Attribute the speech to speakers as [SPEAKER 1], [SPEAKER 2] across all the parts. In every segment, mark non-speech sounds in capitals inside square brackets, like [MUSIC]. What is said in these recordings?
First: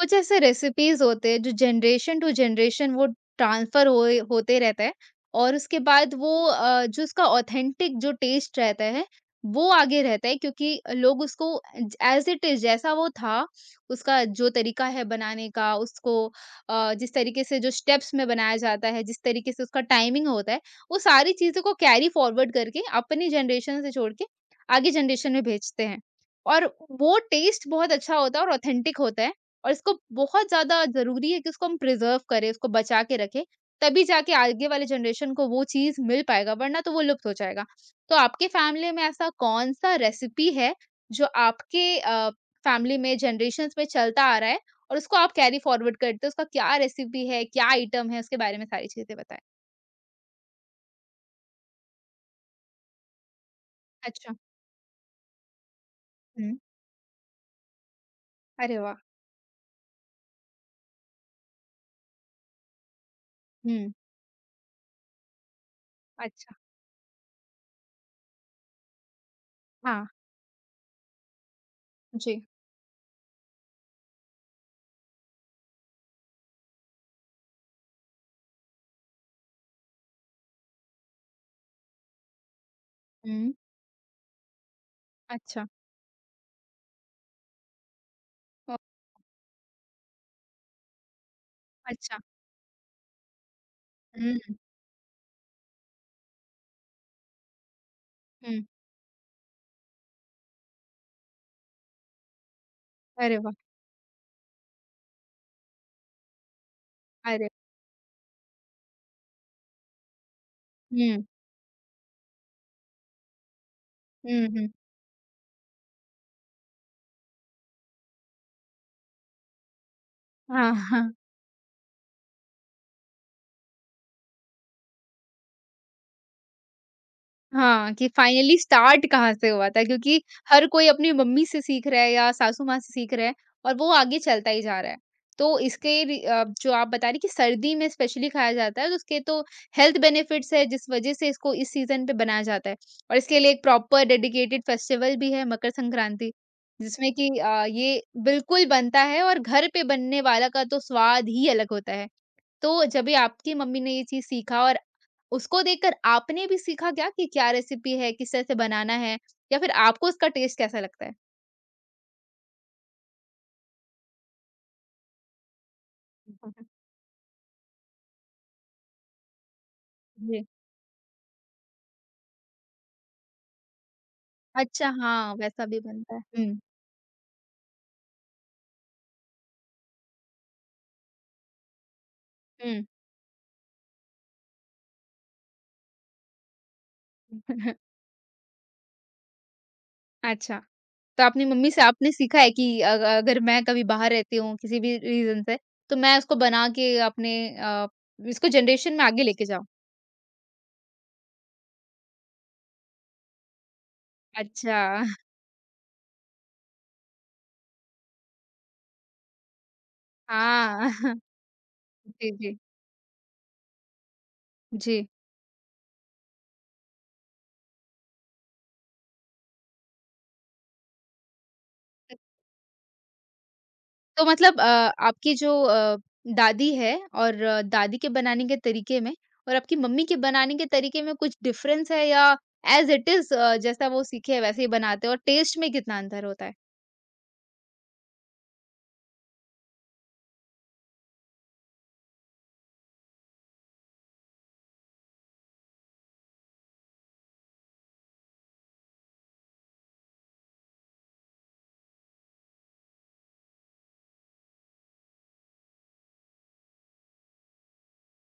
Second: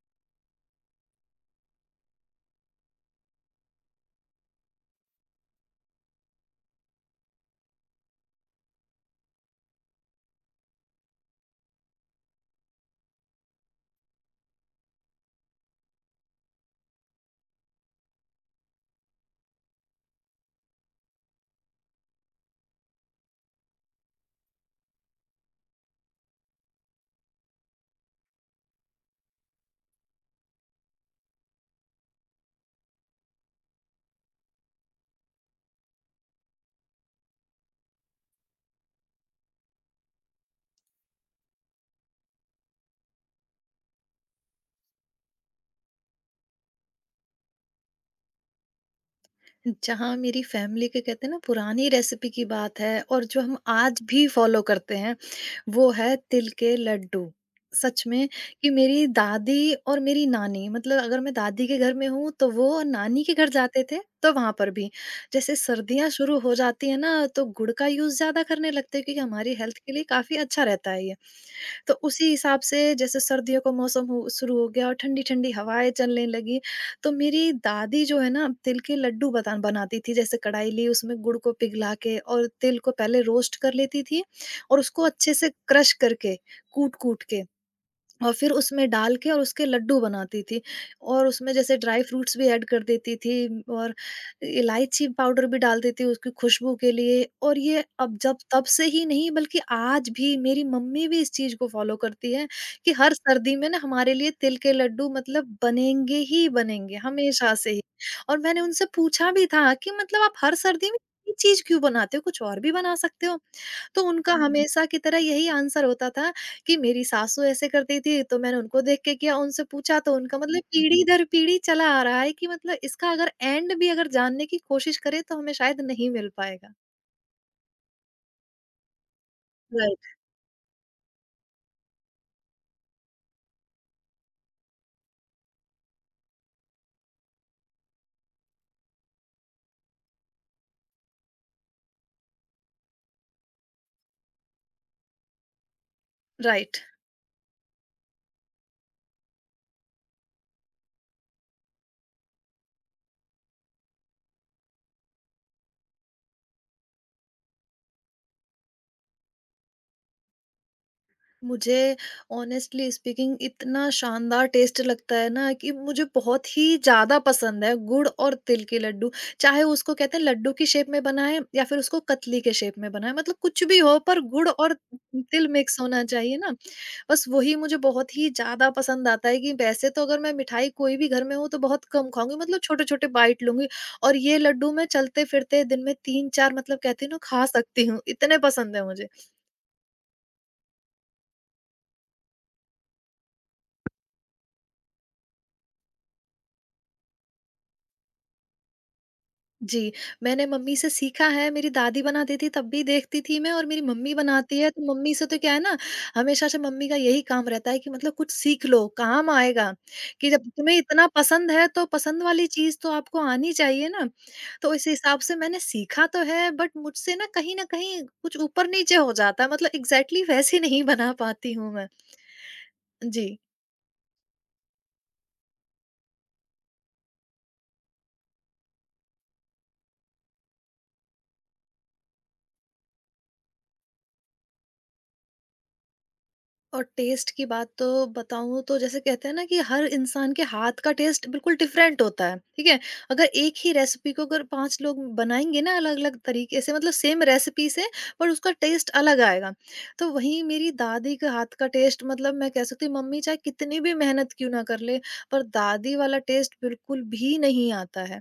[SPEAKER 1] कुछ ऐसे रेसिपीज़ होते हैं जो जनरेशन टू जनरेशन वो ट्रांसफ़र होए होते रहता है और उसके बाद वो जो उसका ऑथेंटिक जो टेस्ट रहता है, वो आगे रहता है क्योंकि लोग उसको एज़ इट इज़ जैसा वो था, उसका जो तरीका है बनाने का, उसको जिस तरीके से जो स्टेप्स में बनाया जाता है, जिस तरीके से उसका टाइमिंग होता है, वो सारी चीज़ों को कैरी फ़ॉरवर्ड करके अपनी जनरेशन से छोड़ के आगे जनरेशन में भेजते हैं। और वो टेस्ट बहुत अच्छा होता है और ऑथेंटिक होता है। और इसको बहुत ज़्यादा ज़रूरी है कि उसको हम प्रिज़र्व करें, उसको बचा के रखें, तभी जाके आगे वाले जनरेशन को वो चीज़ मिल पाएगा, वरना तो वो लुप्त हो जाएगा। तो आपके फैमिली में ऐसा कौन-सा रेसिपी है, जो आपके फैमिली में जनरेशंस में चलता आ रहा है और उसको आप कैरी फॉरवर्ड करते हो? उसका क्या रेसिपी है, क्या आइटम है? उसके बारे में सारी चीज़ें बताएँ।
[SPEAKER 2] जहाँ मेरी फैमिली के कहते हैं ना, पुरानी रेसिपी की बात है और जो हम आज भी
[SPEAKER 1] अच्छा।
[SPEAKER 2] फॉलो करते हैं, वो है तिल
[SPEAKER 1] हुँ।
[SPEAKER 2] के लड्डू। सच में। कि
[SPEAKER 1] अरे वाह!
[SPEAKER 2] मेरी दादी और मेरी नानी, मतलब अगर मैं दादी के घर में हूँ तो वो, और नानी के घर जाते
[SPEAKER 1] हुँ।
[SPEAKER 2] थे तो वहां पर भी, जैसे सर्दियां शुरू
[SPEAKER 1] अच्छा।
[SPEAKER 2] हो जाती है ना, तो गुड़ का यूज ज्यादा करने लगते हैं क्योंकि हमारी हेल्थ के लिए
[SPEAKER 1] हाँ,
[SPEAKER 2] काफी अच्छा रहता है ये। तो उसी
[SPEAKER 1] जी।
[SPEAKER 2] हिसाब से जैसे सर्दियों का मौसम हो, शुरू हो गया और ठंडी ठंडी हवाएं चलने लगी, तो मेरी दादी जो है ना, तिल के लड्डू बता बनाती थी। जैसे कढ़ाई ली, उसमें गुड़ को पिघला के और तिल को पहले
[SPEAKER 1] हुँ।
[SPEAKER 2] रोस्ट कर लेती थी, और उसको अच्छे से
[SPEAKER 1] अच्छा।
[SPEAKER 2] क्रश करके, कूट कूट के, और फिर
[SPEAKER 1] ओह!
[SPEAKER 2] उसमें डाल के और उसके लड्डू बनाती थी। और उसमें जैसे ड्राई
[SPEAKER 1] अच्छा।
[SPEAKER 2] फ्रूट्स भी ऐड कर देती थी और
[SPEAKER 1] हुँ,
[SPEAKER 2] इलायची पाउडर भी डाल देती थी उसकी खुशबू के लिए। और ये अब जब
[SPEAKER 1] हुँ।
[SPEAKER 2] तब से ही नहीं बल्कि आज भी मेरी मम्मी भी इस चीज़ को फॉलो करती है कि हर
[SPEAKER 1] अरे वाह!
[SPEAKER 2] सर्दी में ना हमारे लिए तिल के लड्डू मतलब बनेंगे ही बनेंगे
[SPEAKER 1] अरे
[SPEAKER 2] हमेशा से ही। और मैंने उनसे पूछा भी था कि मतलब आप हर सर्दी में
[SPEAKER 1] हुँ,
[SPEAKER 2] ये चीज़ क्यों बनाते हो, कुछ और भी बना सकते हो। तो उनका हुँ।
[SPEAKER 1] हुँ, हुँ।
[SPEAKER 2] हमेशा की तरह यही आंसर होता था कि मेरी सासू ऐसे करती थी, तो मैंने उनको देख के किया, उनसे पूछा तो उनका मतलब
[SPEAKER 1] हाँ,
[SPEAKER 2] पीढ़ी
[SPEAKER 1] हाँ।
[SPEAKER 2] दर पीढ़ी चला आ रहा है कि मतलब इसका अगर एंड भी अगर जानने की कोशिश करें तो हमें शायद नहीं मिल पाएगा।
[SPEAKER 1] हाँ, कि फाइनली स्टार्ट कहाँ से हुआ था
[SPEAKER 2] राइट,
[SPEAKER 1] क्योंकि हर कोई अपनी मम्मी से सीख रहा है या सासू माँ से सीख रहा है और वो आगे चलता ही जा रहा है। तो इसके जो आप बता रही कि सर्दी में स्पेशली खाया जाता है तो उसके तो हेल्थ बेनिफिट्स है जिस वज़ह से इसको इस सीज़न पे बनाया जाता है। और इसके लिए एक प्रॉपर डेडिकेटेड फेस्टिवल भी है मकर संक्रांति
[SPEAKER 2] राइट।
[SPEAKER 1] जिसमें कि ये बिल्कुल बनता है और घर पे बनने वाला का तो स्वाद ही अलग होता है। तो जब भी आपकी मम्मी ने ये चीज़ सीखा और उसको देखकर आपने भी सीखा क्या कि क्या रेसिपी है, किस तरह से बनाना है या फिर आपको उसका टेस्ट कैसा लगता है?
[SPEAKER 2] मुझे ऑनेस्टली स्पीकिंग इतना शानदार टेस्ट लगता है ना, कि मुझे बहुत ही
[SPEAKER 1] [LAUGHS]
[SPEAKER 2] ज़्यादा पसंद है गुड़ और तिल के लड्डू। चाहे उसको कहते हैं
[SPEAKER 1] जी।
[SPEAKER 2] लड्डू की शेप में बनाएँ या फिर उसको कतली के शेप में बनाएँ, मतलब कुछ भी हो, पर गुड़ और
[SPEAKER 1] अच्छा हाँ,
[SPEAKER 2] तिल
[SPEAKER 1] वैसा भी
[SPEAKER 2] मिक्स होना
[SPEAKER 1] बनता है।
[SPEAKER 2] चाहिए ना।
[SPEAKER 1] हुँ,
[SPEAKER 2] बस वही मुझे बहुत ही ज़्यादा पसंद आता है कि वैसे तो अगर मैं मिठाई कोई भी घर में हो तो बहुत कम खाऊँगी, मतलब
[SPEAKER 1] हुँ।
[SPEAKER 2] छोटे-छोटे बाइट लूँगी। और ये लड्डू मैं चलते-फिरते दिन में 3-4 मतलब कहती हूँ ना खा सकती
[SPEAKER 1] [LAUGHS]
[SPEAKER 2] हूँ, इतने पसंद है मुझे।
[SPEAKER 1] अच्छा, तो आपने मम्मी से आपने सीखा है कि अग अगर मैं कभी बाहर रहती हूँ किसी भी रीज़न से, तो मैं उसको बना के अपने अ, इसको जनरेशन में आगे लेके जाऊँ।
[SPEAKER 2] जी। मैंने मम्मी से सीखा है, मेरी दादी बनाती थी तब भी देखती थी मैं, और मेरी मम्मी बनाती है,
[SPEAKER 1] अच्छा,
[SPEAKER 2] तो
[SPEAKER 1] [LAUGHS]
[SPEAKER 2] मम्मी से तो क्या है ना, हमेशा से मम्मी का यही काम रहता है कि मतलब कुछ सीख लो, काम आएगा, कि जब तुम्हें
[SPEAKER 1] हाँ।
[SPEAKER 2] इतना
[SPEAKER 1] [LAUGHS]
[SPEAKER 2] पसंद है, तो पसंद
[SPEAKER 1] जी,
[SPEAKER 2] वाली
[SPEAKER 1] जी।
[SPEAKER 2] चीज़ तो आपको आनी चाहिए ना। तो इस
[SPEAKER 1] जी।
[SPEAKER 2] हिसाब से मैंने सीखा तो है, बट मुझसे ना कहीं न कहीं कुछ ऊपर-नीचे हो जाता है, मतलब एग्ज़ैक्टली वैसे नहीं बना पाती हूँ मैं। जी।
[SPEAKER 1] तो मतलब आपकी जो दादी है और दादी के बनाने के तरीके में और आपकी मम्मी के बनाने के तरीके में कुछ डिफरेंस है या एज़ इट इज़ जैसा वो सीखे हैं वैसे ही बनाते हो और टेस्ट में कितना अंतर होता है?
[SPEAKER 2] और टेस्ट की बात तो बताऊँ तो जैसे कहते हैं ना कि हर इंसान के हाथ का टेस्ट बिल्कुल डिफरेंट होता है, ठीक है? अगर एक ही रेसिपी को अगर 5 लोग बनाएँगे ना अलग-अलग तरीके से, मतलब सेम रेसिपी से, पर उसका टेस्ट अलग आएगा। तो वहीं मेरी दादी के हाथ का टेस्ट, मतलब मैं कह सकती हूँ, मम्मी चाहे कितनी भी मेहनत क्यों ना कर ले, पर दादी वाला टेस्ट बिल्कुल भी नहीं आता है।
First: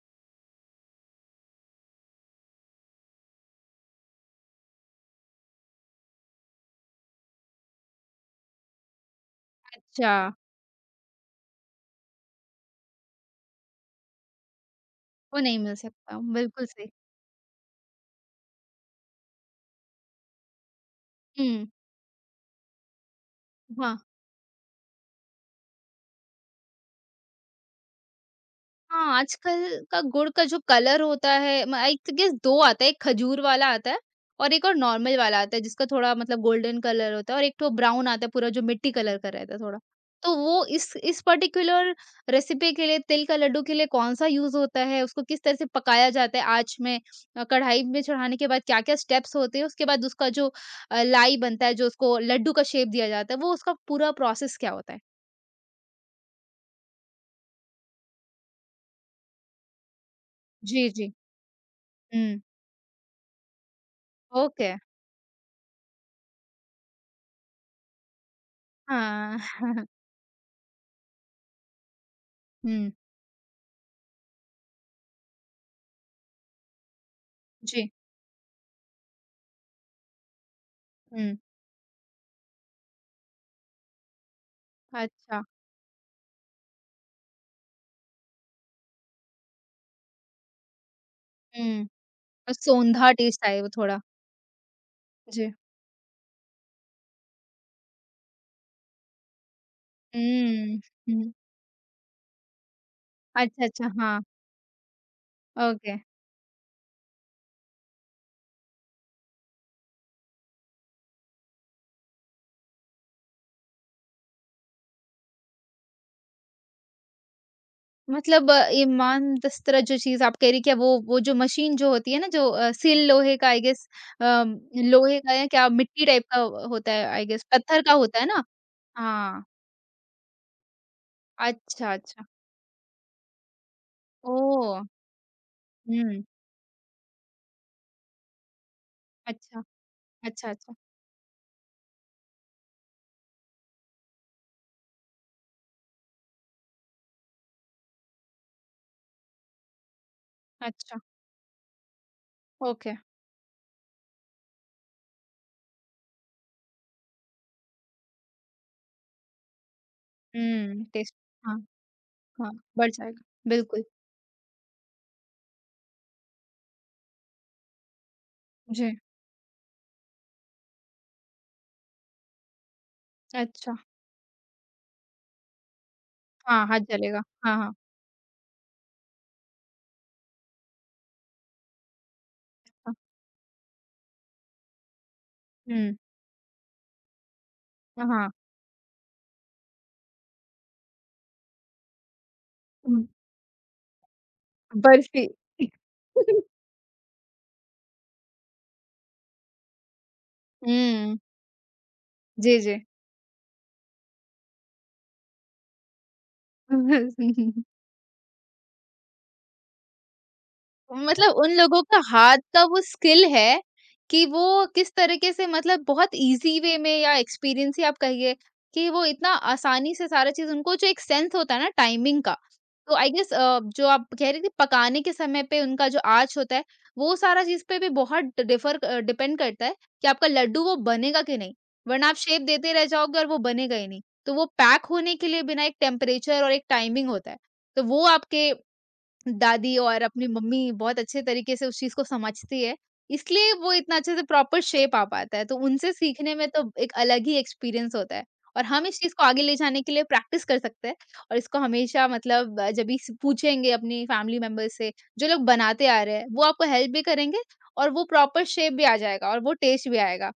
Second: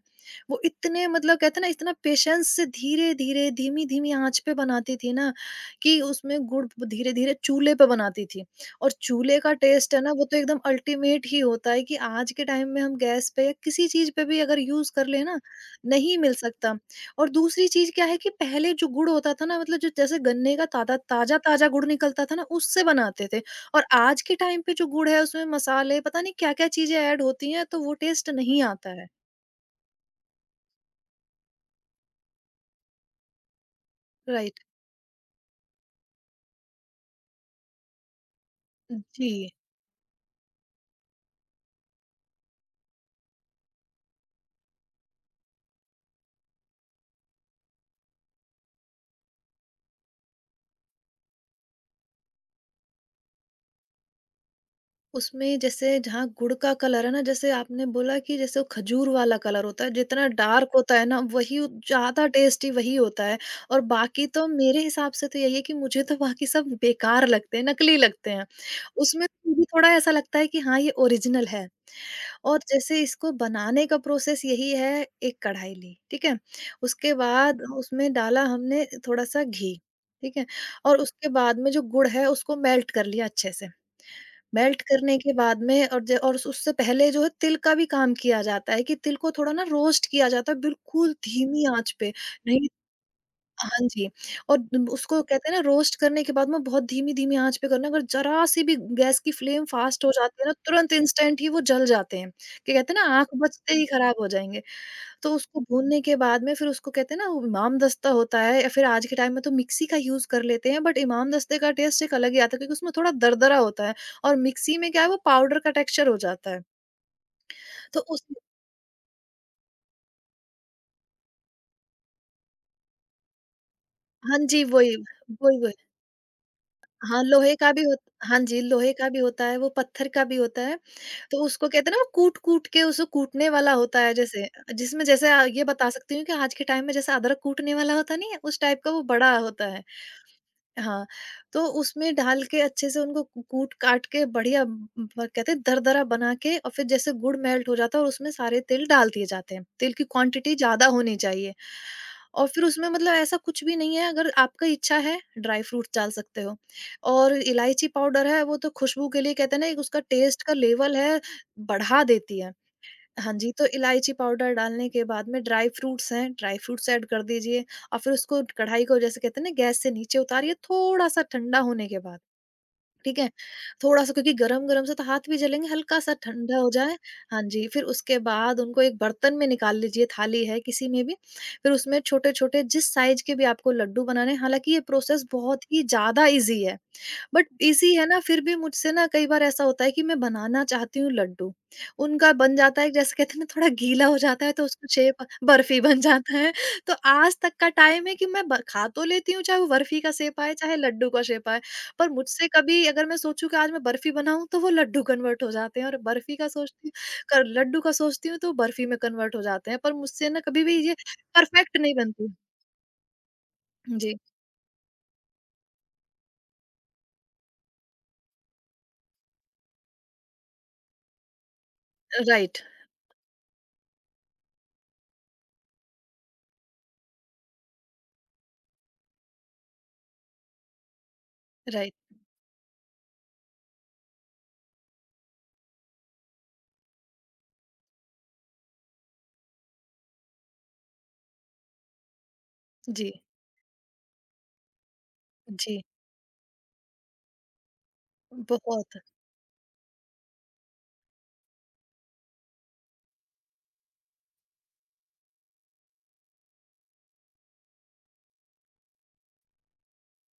[SPEAKER 2] वो इतने मतलब कहते हैं ना, इतना पेशेंस से धीरे-धीरे, धीमी-धीमी आँच पे बनाती थी ना, कि उसमें गुड़ धीरे-धीरे चूल्हे पे बनाती थी। और चूल्हे का टेस्ट है ना,
[SPEAKER 1] अच्छा,
[SPEAKER 2] वो तो एकदम अल्टीमेट ही होता है, कि आज के टाइम में हम गैस पे या किसी चीज़ पे भी अगर यूज़ कर लें
[SPEAKER 1] वो
[SPEAKER 2] ना,
[SPEAKER 1] नहीं मिल सकता,
[SPEAKER 2] नहीं मिल
[SPEAKER 1] बिल्कुल
[SPEAKER 2] सकता।
[SPEAKER 1] सही।
[SPEAKER 2] और दूसरी चीज़ क्या है कि पहले जो गुड़ होता था ना, मतलब जो जैसे गन्ने का तादा
[SPEAKER 1] हुँ,
[SPEAKER 2] ताज़ा-ताज़ा गुड़ निकलता था ना, उससे बनाते थे। और
[SPEAKER 1] हाँ।
[SPEAKER 2] आज के टाइम पे जो गुड़ है उसमें मसाले पता नहीं क्या-क्या चीज़ें ऐड होती हैं, तो वो टेस्ट नहीं आता है।
[SPEAKER 1] हाँ, आजकल का गुड़ का जो कलर होता है म आई गेस 2 आता है, एक खजूर वाला आता है और
[SPEAKER 2] राइट।
[SPEAKER 1] एक और नॉर्मल वाला आता है जिसका थोड़ा मतलब गोल्डन कलर होता है और एक ठो ब्राउन आता है पूरा जो मिट्टी कलर का
[SPEAKER 2] जी।
[SPEAKER 1] रहता है थोड़ा। तो वो इस पर्टिकुलर रेसिपी के लिए तिल का लड्डू के लिए कौन-सा यूज़ होता है? उसको किस तरह से पकाया जाता है आँच में कढ़ाई में चढ़ाने के बाद क्या-क्या स्टेप्स होते हैं? उसके बाद उसका जो लाई बनता है जो उसको लड्डू का शेप दिया जाता है, वो उसका पूरा प्रोसेस क्या होता है?
[SPEAKER 2] उसमें जैसे जहाँ गुड़ का कलर है ना, जैसे आपने बोला कि जैसे वो खजूर वाला कलर होता है, जितना डार्क
[SPEAKER 1] जी,
[SPEAKER 2] होता है
[SPEAKER 1] जी।
[SPEAKER 2] ना, वही उ ज़्यादा
[SPEAKER 1] हुँ,
[SPEAKER 2] टेस्टी वही होता है। और बाकी तो
[SPEAKER 1] ओके।
[SPEAKER 2] मेरे हिसाब से तो यही है कि मुझे तो बाकी सब बेकार लगते हैं, नकली लगते हैं। उसमें
[SPEAKER 1] हाँ।
[SPEAKER 2] तो भी
[SPEAKER 1] [LAUGHS]
[SPEAKER 2] थोड़ा ऐसा लगता है कि हाँ, ये ओरिजिनल है। और
[SPEAKER 1] हुँ।
[SPEAKER 2] जैसे इसको बनाने का प्रोसेस यही है, एक कढ़ाई ली, ठीक है? उसके बाद
[SPEAKER 1] जी,
[SPEAKER 2] उसमें डाला हमने थोड़ा-सा घी, ठीक है? और उसके
[SPEAKER 1] हुँ।
[SPEAKER 2] बाद में जो गुड़ है, उसको मेल्ट कर लिया अच्छे से। मेल्ट करने के
[SPEAKER 1] अच्छा,
[SPEAKER 2] बाद में, उससे पहले जो है तिल का भी काम किया जाता है, कि तिल को थोड़ा ना रोस्ट किया जाता है बिल्कुल धीमी
[SPEAKER 1] हुँ।
[SPEAKER 2] आँच पे। नहीं।
[SPEAKER 1] सोंधा टेस्ट आए वो
[SPEAKER 2] हाँ
[SPEAKER 1] थोड़ा।
[SPEAKER 2] जी। और द उसको
[SPEAKER 1] जी।
[SPEAKER 2] कहते हैं ना, रोस्ट करने के बाद में बहुत धीमी-धीमी आँच पे करना है, अगर ज़रा-सी भी गैस की फ्लेम फ़ास्ट हो जाती है ना,
[SPEAKER 1] हुँ,
[SPEAKER 2] तुरंत
[SPEAKER 1] हुँ।
[SPEAKER 2] इंस्टेंट ही वो जल जाते हैं, कि कहते हैं ना आँख
[SPEAKER 1] अच्छा,
[SPEAKER 2] बचते ही
[SPEAKER 1] अच्छा,
[SPEAKER 2] खराब
[SPEAKER 1] हाँ,
[SPEAKER 2] हो जाएँगे। तो उसको
[SPEAKER 1] ओके।
[SPEAKER 2] भूनने के बाद में फिर उसको कहते हैं ना, वो इमामदस्ता होता है, या फिर आज के टाइम में तो मिक्सी का यूज़ कर लेते हैं, बट इमामदस्ते का टेस्ट एक अलग ही आता है क्योंकि उसमें थोड़ा दरदरा होता है, और मिक्सी में क्या है वो पाउडर का टेक्सचर हो जाता है। तो उस
[SPEAKER 1] मतलब ईमान-दस्तरा जो चीज़ आप कह रही क्या वो जो मशीन जो होती है ना जो सील लोहे का आई गेस अ,
[SPEAKER 2] हाँ जी, वही,
[SPEAKER 1] लोहे का या
[SPEAKER 2] वही,
[SPEAKER 1] क्या
[SPEAKER 2] वही।
[SPEAKER 1] मिट्टी टाइप का होता है
[SPEAKER 2] हाँ,
[SPEAKER 1] आई गेस
[SPEAKER 2] लोहे का
[SPEAKER 1] पत्थर
[SPEAKER 2] भी
[SPEAKER 1] का
[SPEAKER 2] हो
[SPEAKER 1] होता है
[SPEAKER 2] हाँ
[SPEAKER 1] ना?
[SPEAKER 2] जी, लोहे का भी
[SPEAKER 1] हाँ,
[SPEAKER 2] होता है, वो पत्थर का भी होता है। तो उसको कहते
[SPEAKER 1] अच्छा,
[SPEAKER 2] हैं ना, वो
[SPEAKER 1] अच्छा।
[SPEAKER 2] कूट-कूट के उसको कूटने वाला होता है, जैसे
[SPEAKER 1] ओह!
[SPEAKER 2] जिसमें जैसे ये बता सकती
[SPEAKER 1] हुँ,
[SPEAKER 2] हूँ कि आज के टाइम में जैसे अदरक कूटने वाला होता नहीं है, उस टाइप का वो बड़ा
[SPEAKER 1] अच्छा,
[SPEAKER 2] होता है।
[SPEAKER 1] अच्छा, अच्छा,
[SPEAKER 2] हाँ, तो उसमें डाल के अच्छे से उनको कू कूट-काट के बढ़िया ब ब- कहते हैं दरदरा बना के, और फिर जैसे गुड़ मेल्ट हो जाता है और उसमें सारे तिल डाल दिए जाते हैं। तिल की क्वांटिटी ज़्यादा
[SPEAKER 1] अच्छा,
[SPEAKER 2] होनी चाहिए। और फिर उसमें
[SPEAKER 1] ओके।
[SPEAKER 2] मतलब ऐसा कुछ भी नहीं है, अगर आपका इच्छा है ड्राई फ्रूट्स डाल सकते हो। और इलायची पाउडर है, वो तो खुशबू के लिए कहते हैं ना, एक उसका टेस्ट का
[SPEAKER 1] हुँ,
[SPEAKER 2] लेवल
[SPEAKER 1] टेस्ट
[SPEAKER 2] है,
[SPEAKER 1] हाँ,
[SPEAKER 2] बढ़ा देती
[SPEAKER 1] हाँ,
[SPEAKER 2] है।
[SPEAKER 1] बढ़ जाएगा।
[SPEAKER 2] हाँ जी, तो
[SPEAKER 1] बिल्कुल।
[SPEAKER 2] इलायची पाउडर डालने के बाद में ड्राई फ्रूट्स हैं, ड्राई फ्रूट्स ऐड कर दीजिए। और फिर उसको, कढ़ाई
[SPEAKER 1] जी।
[SPEAKER 2] को जैसे कहते हैं ना, गैस से नीचे उतारिए थोड़ा-सा ठंडा होने के बाद, ठीक है?
[SPEAKER 1] अच्छा।
[SPEAKER 2] थोड़ा-सा, क्योंकि गरम-गरम से तो हाथ भी जलेंगे, हल्का-सा ठंडा
[SPEAKER 1] हाँ,
[SPEAKER 2] हो
[SPEAKER 1] हाथ
[SPEAKER 2] जाए।
[SPEAKER 1] जलेगा।
[SPEAKER 2] हाँ
[SPEAKER 1] हाँ,
[SPEAKER 2] जी,
[SPEAKER 1] हाँ,
[SPEAKER 2] फिर उसके बाद उनको एक बर्तन में निकाल लीजिए, थाली है किसी में भी। फिर उसमें छोटे-छोटे जिस
[SPEAKER 1] हाँ।
[SPEAKER 2] साइज़ के भी आपको लड्डू बनाने हैं, हालाँकि ये प्रोसेस बहुत ही
[SPEAKER 1] हुँ,
[SPEAKER 2] ज़्यादा ईज़ी है। बट इज़ी है
[SPEAKER 1] हाँ,
[SPEAKER 2] ना,
[SPEAKER 1] हाँ।
[SPEAKER 2] फिर भी मुझसे ना कई बार ऐसा होता है कि मैं बनाना चाहती हूँ लड्डू, उनका बन जाता है
[SPEAKER 1] उम,
[SPEAKER 2] जैसे कहते हैं ना थोड़ा गीला हो जाता है, तो उसकी शेप
[SPEAKER 1] बर्फी। [LAUGHS]
[SPEAKER 2] बर्फ़ी बन जाता है। तो आज तक का टाइम है कि मैं ब खा तो लेती हूँ, चाहे वो बर्फ़ी का शेप आए, चाहे लड्डू
[SPEAKER 1] हुँ,
[SPEAKER 2] का शेप आए, पर मुझसे
[SPEAKER 1] जी, जी।
[SPEAKER 2] कभी अगर मैं सोचूँ कि आज मैं बर्फ़ी बनाऊँ तो वो लड्डू कन्वर्ट हो जाते हैं, और बर्फ़ी का सोचती हूँ, कर
[SPEAKER 1] [LAUGHS]
[SPEAKER 2] लड्डू का सोचती हूँ तो बर्फ़ी में कन्वर्ट हो जाते हैं, पर मुझसे ना कभी भी ये
[SPEAKER 1] मतलब उन
[SPEAKER 2] परफ़ेक्ट
[SPEAKER 1] लोगों
[SPEAKER 2] नहीं
[SPEAKER 1] का
[SPEAKER 2] बनती।
[SPEAKER 1] हाथ का वो स्किल है
[SPEAKER 2] जी,
[SPEAKER 1] कि वो किस तरीके से मतलब बहुत ईज़ी वे में या एक्सपीरियंस ही आप कहिए कि वो इतना आसानी से सारा चीज़ उनको जो एक सेंस होता है ना टाइमिंग का,
[SPEAKER 2] राइट,
[SPEAKER 1] तो आई गेस जो आप कह रहे थे पकाने के समय पे उनका जो आँच होता है, वो सारा चीज़ पे भी बहुत डिपेंड करता है कि आपका लड्डू वो बनेगा कि नहीं,
[SPEAKER 2] राइट।
[SPEAKER 1] वरना आप शेप देते रह जाओगे और वो बनेगा ही नहीं। तो वो पैक होने के लिए बिना एक टेम्परेचर और एक टाइमिंग होता है, तो वो आपके दादी और अपनी मम्मी बहुत अच्छे तरीके से उस चीज़ को समझती है,
[SPEAKER 2] जी,
[SPEAKER 1] इसलिए वो इतना अच्छे से प्रॉपर शेप आ पाता है, तो
[SPEAKER 2] जी।
[SPEAKER 1] उनसे सीखने में तो एक अलग ही एक्सपीरियंस होता है। और हम
[SPEAKER 2] बहुत।
[SPEAKER 1] इस चीज़ को आगे ले जाने के लिए प्रैक्टिस कर सकते हैं और इसको हमेशा जब भी स पूछेंगे अपनी फैमिली मेंबर्स से, जो लोग बनाते आ रहे हैं, वो आपको हेल्प भी करेंगे और वो प्रॉपर शेप भी आ जाएगा और वो टेस्ट भी आएगा।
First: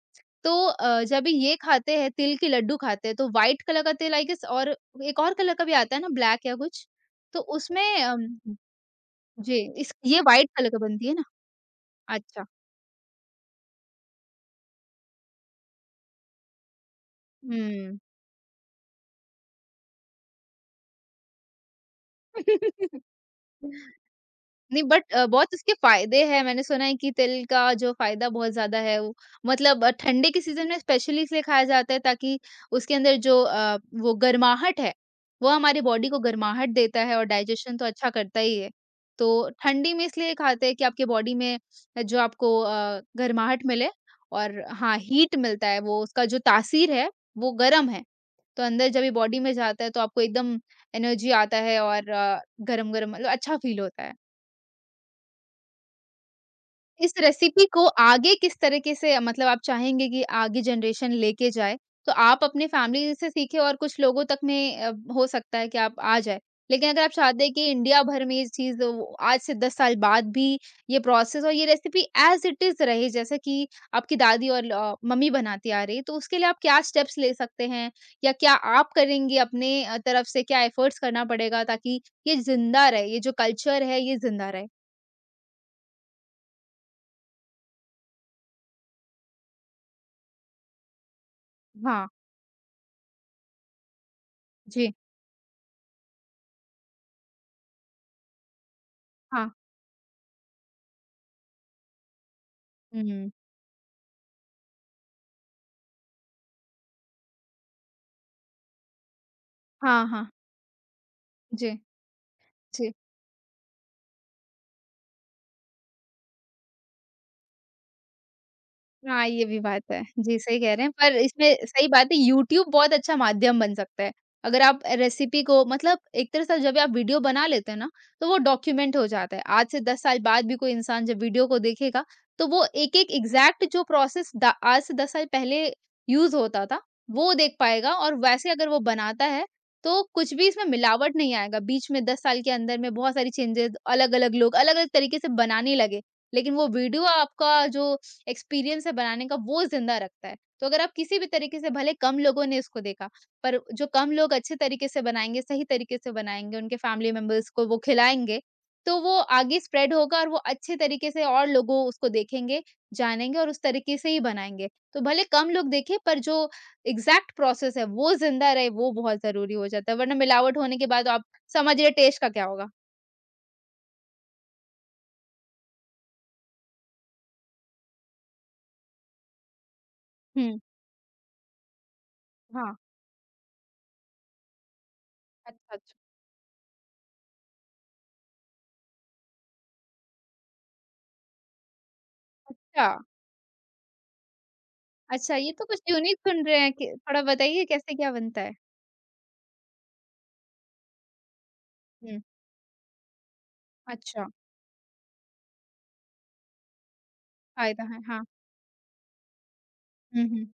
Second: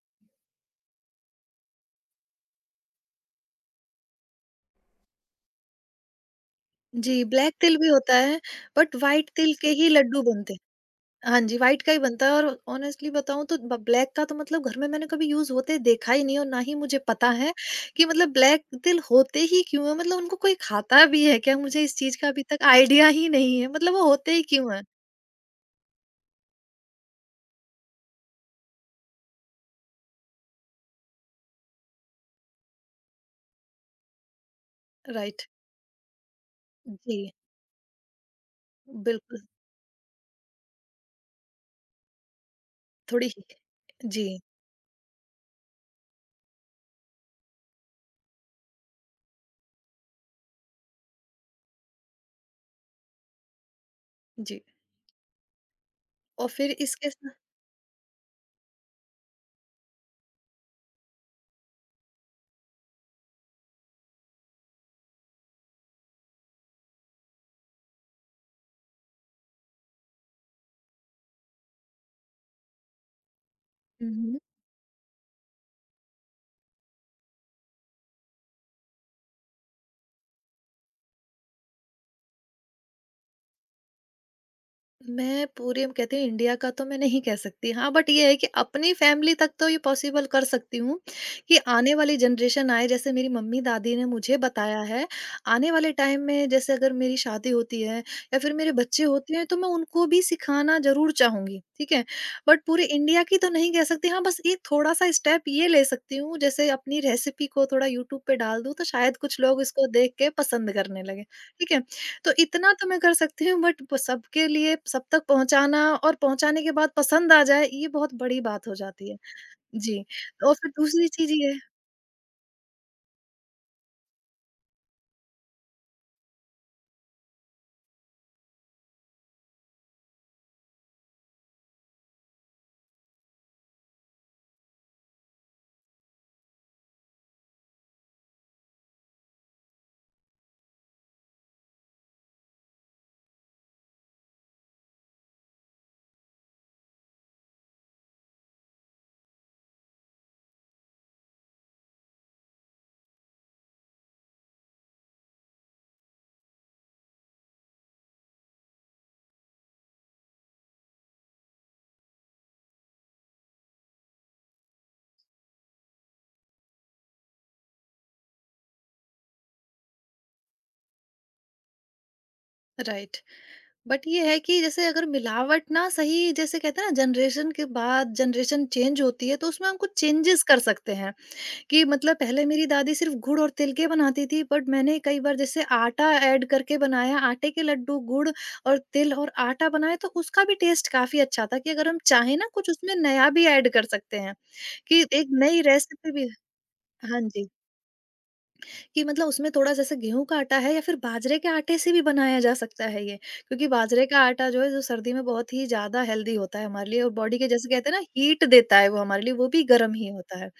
[SPEAKER 1] तो जब भी ये खाते हैं, तिल के लड्डू खाते हैं, तो व्हाइट कलर का तिल आई गेस और एक और कलर का भी आता है ना, ब्लैक या कुछ?
[SPEAKER 2] जी,
[SPEAKER 1] तो
[SPEAKER 2] ब्लैक तिल
[SPEAKER 1] उसमें
[SPEAKER 2] भी होता
[SPEAKER 1] अम
[SPEAKER 2] है, बट व्हाइट तिल
[SPEAKER 1] जी,
[SPEAKER 2] के ही
[SPEAKER 1] इस ये
[SPEAKER 2] लड्डू
[SPEAKER 1] व्हाइट
[SPEAKER 2] बनते
[SPEAKER 1] कलर का बनती है ना?
[SPEAKER 2] हैं। हाँ जी, व्हाइट का ही बनता है,
[SPEAKER 1] अच्छा,
[SPEAKER 2] और ऑनेस्टली बताऊँ तो ब ब्लैक का तो मतलब घर में मैंने कभी यूज़ होते देखा ही नहीं, और ना ही मुझे पता है
[SPEAKER 1] हुँ।
[SPEAKER 2] कि मतलब ब्लैक तिल होते ही क्यों हैं? मतलब उनको कोई खाता भी है क्या? मुझे इस चीज़ का अभी तक आइडिया
[SPEAKER 1] [LAUGHS]
[SPEAKER 2] ही नहीं है, मतलब वो होते ही क्यों
[SPEAKER 1] नहीं
[SPEAKER 2] हैं?
[SPEAKER 1] बट बहुत उसके फ़ायदे हैं, मैंने सुना है कि तिल का जो फ़ायदा बहुत ज़्यादा है वो मतलब ठंडे के सीज़न में स्पेशली इसलिए खाया जाता है ताकि उसके अंदर जो वो गर्माहट है,
[SPEAKER 2] राइट,
[SPEAKER 1] वो हमारी बॉडी को गर्माहट देता है और
[SPEAKER 2] जी,
[SPEAKER 1] डाइजेशन तो अच्छा करता ही है।
[SPEAKER 2] बिल्कुल,
[SPEAKER 1] तो ठंडी में इसलिए खाते हैं कि आपकी बॉडी में जो आपको
[SPEAKER 2] थोड़ी ही-
[SPEAKER 1] गर्माहट मिले
[SPEAKER 2] जी,
[SPEAKER 1] और हाँ, हीट मिलता है, वो उसका जो तासीर है, वो गरम है। तो अंदर जब ये बॉडी में जाता है तो आपको एकदम एनर्जी आता है और गरम-गरम मतलब अच्छा फील होता है।
[SPEAKER 2] जी। और फिर इसके
[SPEAKER 1] इस
[SPEAKER 2] सा।
[SPEAKER 1] रेसिपी को आगे किस तरीके से मतलब आप चाहेंगे कि आगे जनरेशन लेके जाए? तो आप अपने फैमिली से सीखे और कुछ लोगों तक में हो सकता है कि आप आ जाए। लेकिन अगर आप चाहते हैं कि इंडिया भर में ये चीज़ वो आज से 10 साल बाद भी ये प्रोसेस और ये रेसिपी एज़ इट इज़ रहे जैसे कि
[SPEAKER 2] हुँ,
[SPEAKER 1] आपकी
[SPEAKER 2] हुँ।
[SPEAKER 1] दादी और मम्मी बनाती आ रही है, तो उसके लिए आप क्या स्टेप्स ले सकते हैं? या क्या आप करेंगे अपने तरफ से क्या एफर्ट्स करना पड़ेगा ताकि ये ज़िंदा रहे, ये जो कल्चर है ये ज़िंदा रहे?
[SPEAKER 2] मैं पूरे कहते हैं इंडिया का तो मैं नहीं कह सकती हाँ, बट ये है कि अपनी फैमिली तक तो ये पॉसिबल कर सकती हूँ कि आने
[SPEAKER 1] हाँ।
[SPEAKER 2] वाली जनरेशन आए जैसे मेरी मम्मी दादी ने मुझे बताया
[SPEAKER 1] जी।
[SPEAKER 2] है। आने वाले टाइम में जैसे अगर मेरी शादी होती है या फिर मेरे बच्चे होते हैं,
[SPEAKER 1] हाँ।
[SPEAKER 2] तो मैं उनको भी सिखाना जरूर चाहूंगी, ठीक है? बट पूरे इंडिया
[SPEAKER 1] हुँ।
[SPEAKER 2] की तो नहीं कह सकती हाँ, बस एक थोड़ा सा स्टेप ये ले सकती हूँ, जैसे अपनी रेसिपी को थोड़ा यूट्यूब पे डाल दूँ तो शायद कुछ लोग इसको
[SPEAKER 1] हाँ,
[SPEAKER 2] देख
[SPEAKER 1] हाँ।
[SPEAKER 2] के पसंद करने लगे। ठीक
[SPEAKER 1] जी,
[SPEAKER 2] है, तो इतना तो
[SPEAKER 1] जी।
[SPEAKER 2] मैं कर सकती हूँ, बट ब सबके लिए सब तक पहुँचाना और पहुँचाने के बाद पसंद आ जाए, ये बहुत बड़ी बात हो जाती है।
[SPEAKER 1] हाँ, ये भी बात
[SPEAKER 2] जी।
[SPEAKER 1] है। जी,
[SPEAKER 2] और
[SPEAKER 1] सही
[SPEAKER 2] फिर
[SPEAKER 1] कह रहे हैं,
[SPEAKER 2] दूसरी
[SPEAKER 1] पर
[SPEAKER 2] चीज़ ये।
[SPEAKER 1] इसमें सही बात है यूट्यूब बहुत अच्छा माध्यम बन सकता है। अगर आप रेसिपी को मतलब एक तरह से जब आप वीडियो बना लेते हैं ना, तो वो डॉक्यूमेंट हो जाता है। आज से 10 साल बाद भी कोई इंसान जब वीडियो को देखेगा, तो वो एक-एक एग्ज़ैक्ट जो प्रोसेस द आज से 10 साल पहले यूज़ होता था, वो देख पाएगा और वैसे अगर वो बनाता है, तो कुछ भी इसमें मिलावट नहीं आएगा। बीच में 10 साल के अंदर में बहुत सारी चेंजेज़ अलग-अलग लोग अलग-अलग तरीके से बनाने लगे। लेकिन वो वीडियो आपका जो एक्सपीरियंस है बनाने का वो ज़िंदा रखता है। तो अगर आप किसी भी तरीके से भले कम लोगों ने इसको देखा, पर जो कम लोग अच्छे तरीके से बनाएँगे, सही तरीके से बनाएँगे, उनके फैमिली मेंबर्स को वो खिलाएँगे, तो वो आगे स्प्रेड होगा और वो अच्छे तरीके से और लोगों उसको देखेंगे, जानेंगे और उस तरीके से ही बनाएँगे। तो भले कम लोग देखें पर जो एग्ज़ैक्ट प्रोसेस है वो ज़िंदा रहे वो बहुत ज़रूरी हो जाता है, वरना मिलावट होने के बाद आप समझ रहे टेस्ट का क्या होगा?
[SPEAKER 2] राइट। बट ये है कि जैसे अगर मिलावट ना सही, जैसे कहते हैं ना जनरेशन के बाद जनरेशन चेंज होती है तो उसमें हम कुछ चेंजेज़
[SPEAKER 1] हुँ,
[SPEAKER 2] कर सकते हैं। कि मतलब पहले मेरी
[SPEAKER 1] हाँ।
[SPEAKER 2] दादी सिर्फ़ गुड़ और तिल के बनाती थी, बट मैंने कई बार जैसे
[SPEAKER 1] अच्छा, अच्छा।
[SPEAKER 2] आटा ऐड करके बनाया, आटे के लड्डू, गुड़ और तिल और आटा बनाया, तो उसका भी टेस्ट काफ़ी अच्छा था, कि अगर हम चाहें ना कुछ
[SPEAKER 1] अच्छा।
[SPEAKER 2] उसमें नया भी ऐड कर सकते हैं, कि एक
[SPEAKER 1] अच्छा, ये
[SPEAKER 2] नई
[SPEAKER 1] तो कुछ
[SPEAKER 2] रेसिपी
[SPEAKER 1] यूनिक
[SPEAKER 2] भी।
[SPEAKER 1] सुन रहे हैं कि
[SPEAKER 2] हाँ
[SPEAKER 1] थोड़ा
[SPEAKER 2] जी।
[SPEAKER 1] बताइए कैसे क्या बनता है?
[SPEAKER 2] कि मतलब उसमें थोड़ा जैसे गेहूँ का आटा है या फिर बाजरे के आटे से भी
[SPEAKER 1] हुँ,
[SPEAKER 2] बनाया जा सकता है ये। क्योंकि बाजरे का
[SPEAKER 1] अच्छा,
[SPEAKER 2] आटा जो है, जो सर्दी में बहुत ही ज़्यादा हेल्दी होता है हमारे लिए, और बॉडी के जैसे
[SPEAKER 1] फ़ायदा
[SPEAKER 2] कहते हैं
[SPEAKER 1] है,
[SPEAKER 2] ना
[SPEAKER 1] हाँ।
[SPEAKER 2] हीट देता है वो हमारे लिए, वो भी गर्म ही
[SPEAKER 1] हुँ,
[SPEAKER 2] होता
[SPEAKER 1] हुँ।
[SPEAKER 2] है।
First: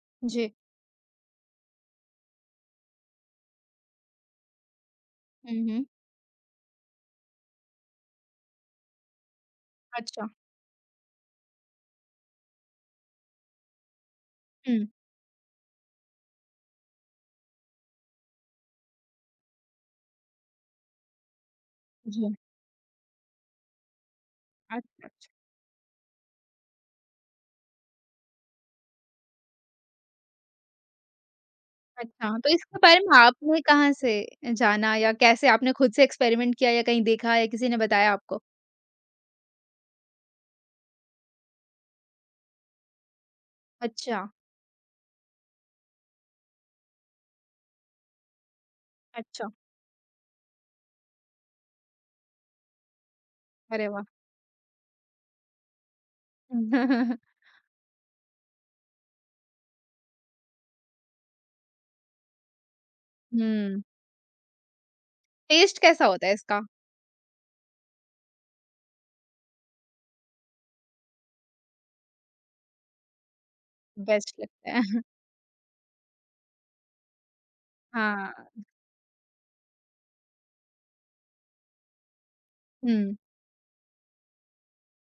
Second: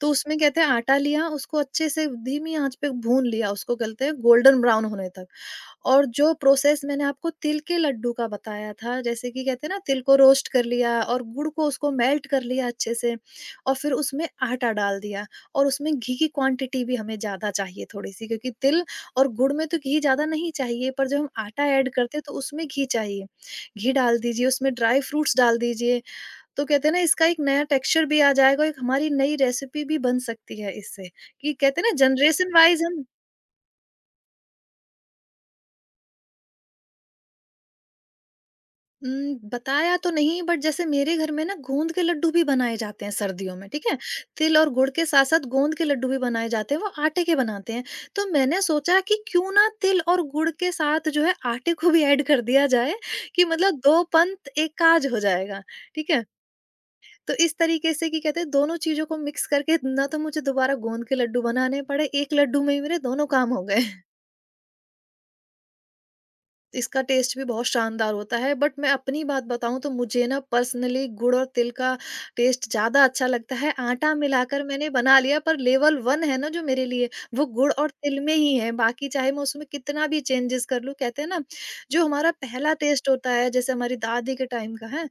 [SPEAKER 2] तो उसमें
[SPEAKER 1] जी।
[SPEAKER 2] कहते हैं आटा लिया, उसको अच्छे से धीमी आँच पे भून लिया, उसको कहते हैं गोल्डन ब्राउन होने तक।
[SPEAKER 1] हुँ, हुँ।
[SPEAKER 2] और जो प्रोसेस मैंने आपको तिल के लड्डू का बताया था, जैसे कि कहते हैं ना, तिल को
[SPEAKER 1] अच्छा,
[SPEAKER 2] रोस्ट कर लिया और गुड़ को उसको मेल्ट कर लिया अच्छे से, और फिर उसमें आटा
[SPEAKER 1] हुँ,
[SPEAKER 2] डाल दिया, और उसमें घी की क्वांटिटी भी हमें ज़्यादा चाहिए थोड़ी-सी, क्योंकि तिल और गुड़ में तो घी ज़्यादा नहीं चाहिए, पर जब हम आटा ऐड करते हैं तो
[SPEAKER 1] जी।
[SPEAKER 2] उसमें घी चाहिए। घी डाल दीजिए, उसमें ड्राई
[SPEAKER 1] अच्छा, अच्छा।
[SPEAKER 2] फ्रूट्स डाल दीजिए, तो कहते हैं ना इसका एक नया टेक्सचर भी आ जाएगा, एक हमारी नई रेसिपी भी बन सकती है इससे, कि कहते हैं ना
[SPEAKER 1] अच्छा, तो
[SPEAKER 2] जनरेशन
[SPEAKER 1] इसके
[SPEAKER 2] वाइज़
[SPEAKER 1] बारे
[SPEAKER 2] हम।
[SPEAKER 1] में आपने कहाँ से जाना या कैसे आपने खुद से एक्सपेरिमेंट किया या कहीं देखा या किसी ने बताया आपको?
[SPEAKER 2] बताया तो नहीं, बट जैसे मेरे घर में ना गोंद के लड्डू भी बनाए जाते हैं सर्दियों में, ठीक है?
[SPEAKER 1] अच्छा,
[SPEAKER 2] तिल और गुड़ के साथ-साथ गोंद के लड्डू भी बनाए जाते हैं, वो आटे के बनाते हैं। तो मैंने सोचा कि
[SPEAKER 1] अच्छा,
[SPEAKER 2] क्यों ना तिल और गुड़ के साथ जो है आटे को भी ऐड कर दिया जाए, कि मतलब
[SPEAKER 1] अरे
[SPEAKER 2] 2
[SPEAKER 1] वाह!
[SPEAKER 2] पंथ एक काज हो जाएगा, ठीक है? तो
[SPEAKER 1] [LAUGHS]
[SPEAKER 2] इस तरीके से, कि कहते हैं दोनों चीज़ों को मिक्स करके ना, तो मुझे दोबारा गोंद के लड्डू बनाने पड़े, एक लड्डू में ही मेरे दोनों काम हो
[SPEAKER 1] हुँ,
[SPEAKER 2] गए।
[SPEAKER 1] टेस्ट कैसा होता है इसका?
[SPEAKER 2] इसका टेस्ट भी बहुत शानदार होता है। बट मैं अपनी बात बताऊँ तो मुझे ना पर्सनली गुड़ और तिल का टेस्ट ज़्यादा अच्छा लगता है। आटा
[SPEAKER 1] बेस्ट
[SPEAKER 2] मिलाकर
[SPEAKER 1] लगता है।
[SPEAKER 2] मैंने
[SPEAKER 1] [LAUGHS]
[SPEAKER 2] बना लिया, पर लेवल 1 है ना जो मेरे लिए, वो गुड़ और तिल
[SPEAKER 1] हाँ,
[SPEAKER 2] में ही है। बाकी चाहे मैं उसमें कितना भी चेंजेस कर लूँ, कहते हैं ना, जो हमारा पहला टेस्ट
[SPEAKER 1] हुँ,
[SPEAKER 2] होता है जैसे हमारी दादी के टाइम का है,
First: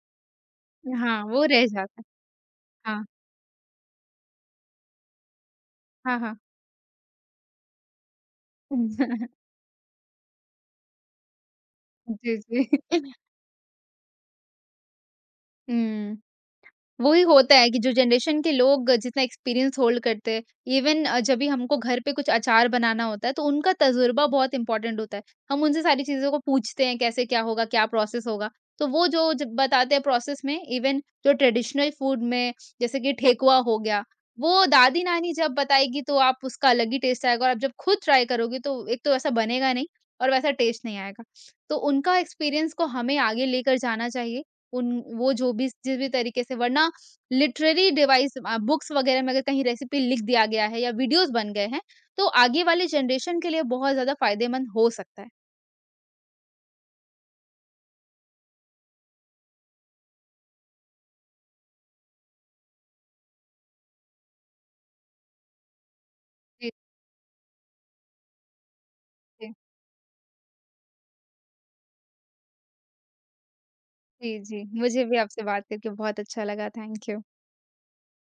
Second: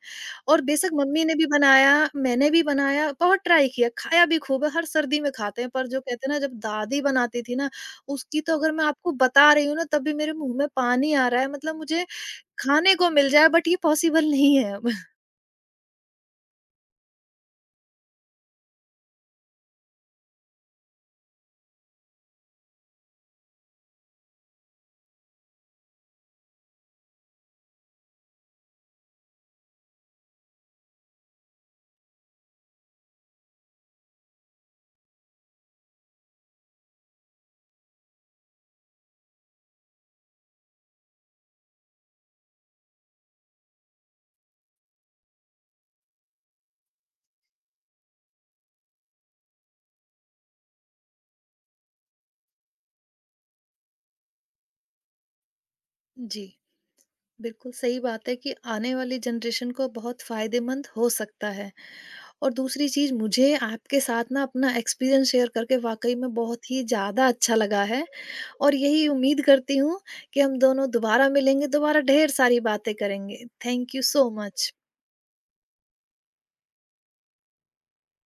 [SPEAKER 2] और बेशक
[SPEAKER 1] हाँ,
[SPEAKER 2] मम्मी ने
[SPEAKER 1] वो
[SPEAKER 2] भी
[SPEAKER 1] रह
[SPEAKER 2] बनाया,
[SPEAKER 1] जाता है।
[SPEAKER 2] मैंने भी
[SPEAKER 1] हाँ,
[SPEAKER 2] बनाया, बहुत ट्राई किया, खाया भी खूब है, हर सर्दी में खाते हैं। पर जो
[SPEAKER 1] हाँ,
[SPEAKER 2] कहते हैं
[SPEAKER 1] हाँ।
[SPEAKER 2] ना जब दादी बनाती थी ना, उसकी तो अगर मैं आपको
[SPEAKER 1] [LAUGHS]
[SPEAKER 2] बता रही हूँ ना तब भी मेरे मुँह में पानी आ रहा है, मतलब मुझे
[SPEAKER 1] जी, जी।
[SPEAKER 2] खाने को
[SPEAKER 1] [LAUGHS]
[SPEAKER 2] मिल जाए, बट ये पॉसिबल नहीं है अब। [LAUGHS]
[SPEAKER 1] हुँ। वही होता है कि जो जनरेशन के लोग जितना एक्सपीरियंस होल्ड करते हैं, इवन जब भी हमको घर पे कुछ अचार बनाना होता है, तो उनका तजुर्बा बहुत इम्पोर्टेंट होता है। हम उनसे सारी चीज़ों को पूछते हैं, कैसे क्या होगा, क्या प्रोसेस होगा। तो वो जो जब बताते हैं प्रोसेस में इवन जो ट्रेडिशनल फूड में जैसे कि ठेकुआ हो गया, वो दादी-नानी जब बताएगी तो आप उसका अलग ही टेस्ट आएगा और आप जब खुद ट्राई करोगे तो एक तो वैसा बनेगा नहीं और वैसा टेस्ट नहीं आएगा। तो उनका एक्सपीरियंस को हमें आगे लेकर जाना चाहिए। उन वो जो भी जिस भी तरीके से वरना बुक्स वगैरह में अगर कहीं रेसिपी लिख दिया गया है या वीडियोज़ बन गए हैं, तो आगे वाले जनरेशन के लिए बहुत ज़्यादा फ़ायदेमंद हो सकता है।
[SPEAKER 2] जी, बिल्कुल सही बात है कि आने वाली जनरेशन को बहुत फ़ायदेमंद हो सकता है। और दूसरी चीज़ मुझे आपके साथ ना अपना एक्सपीरियंस शेयर करके वाक़ई में
[SPEAKER 1] जी,
[SPEAKER 2] बहुत ही ज़्यादा अच्छा लगा है, और यही उम्मीद
[SPEAKER 1] जी।
[SPEAKER 2] करती हूँ कि हम दोनों दोबारा मिलेंगे, दोबारा ढेर सारी बातें करेंगे। थैंक यू सो
[SPEAKER 1] जी, जी।
[SPEAKER 2] मच।
[SPEAKER 1] मुझे भी आपसे बात करके बहुत अच्छा लगा। Thank you.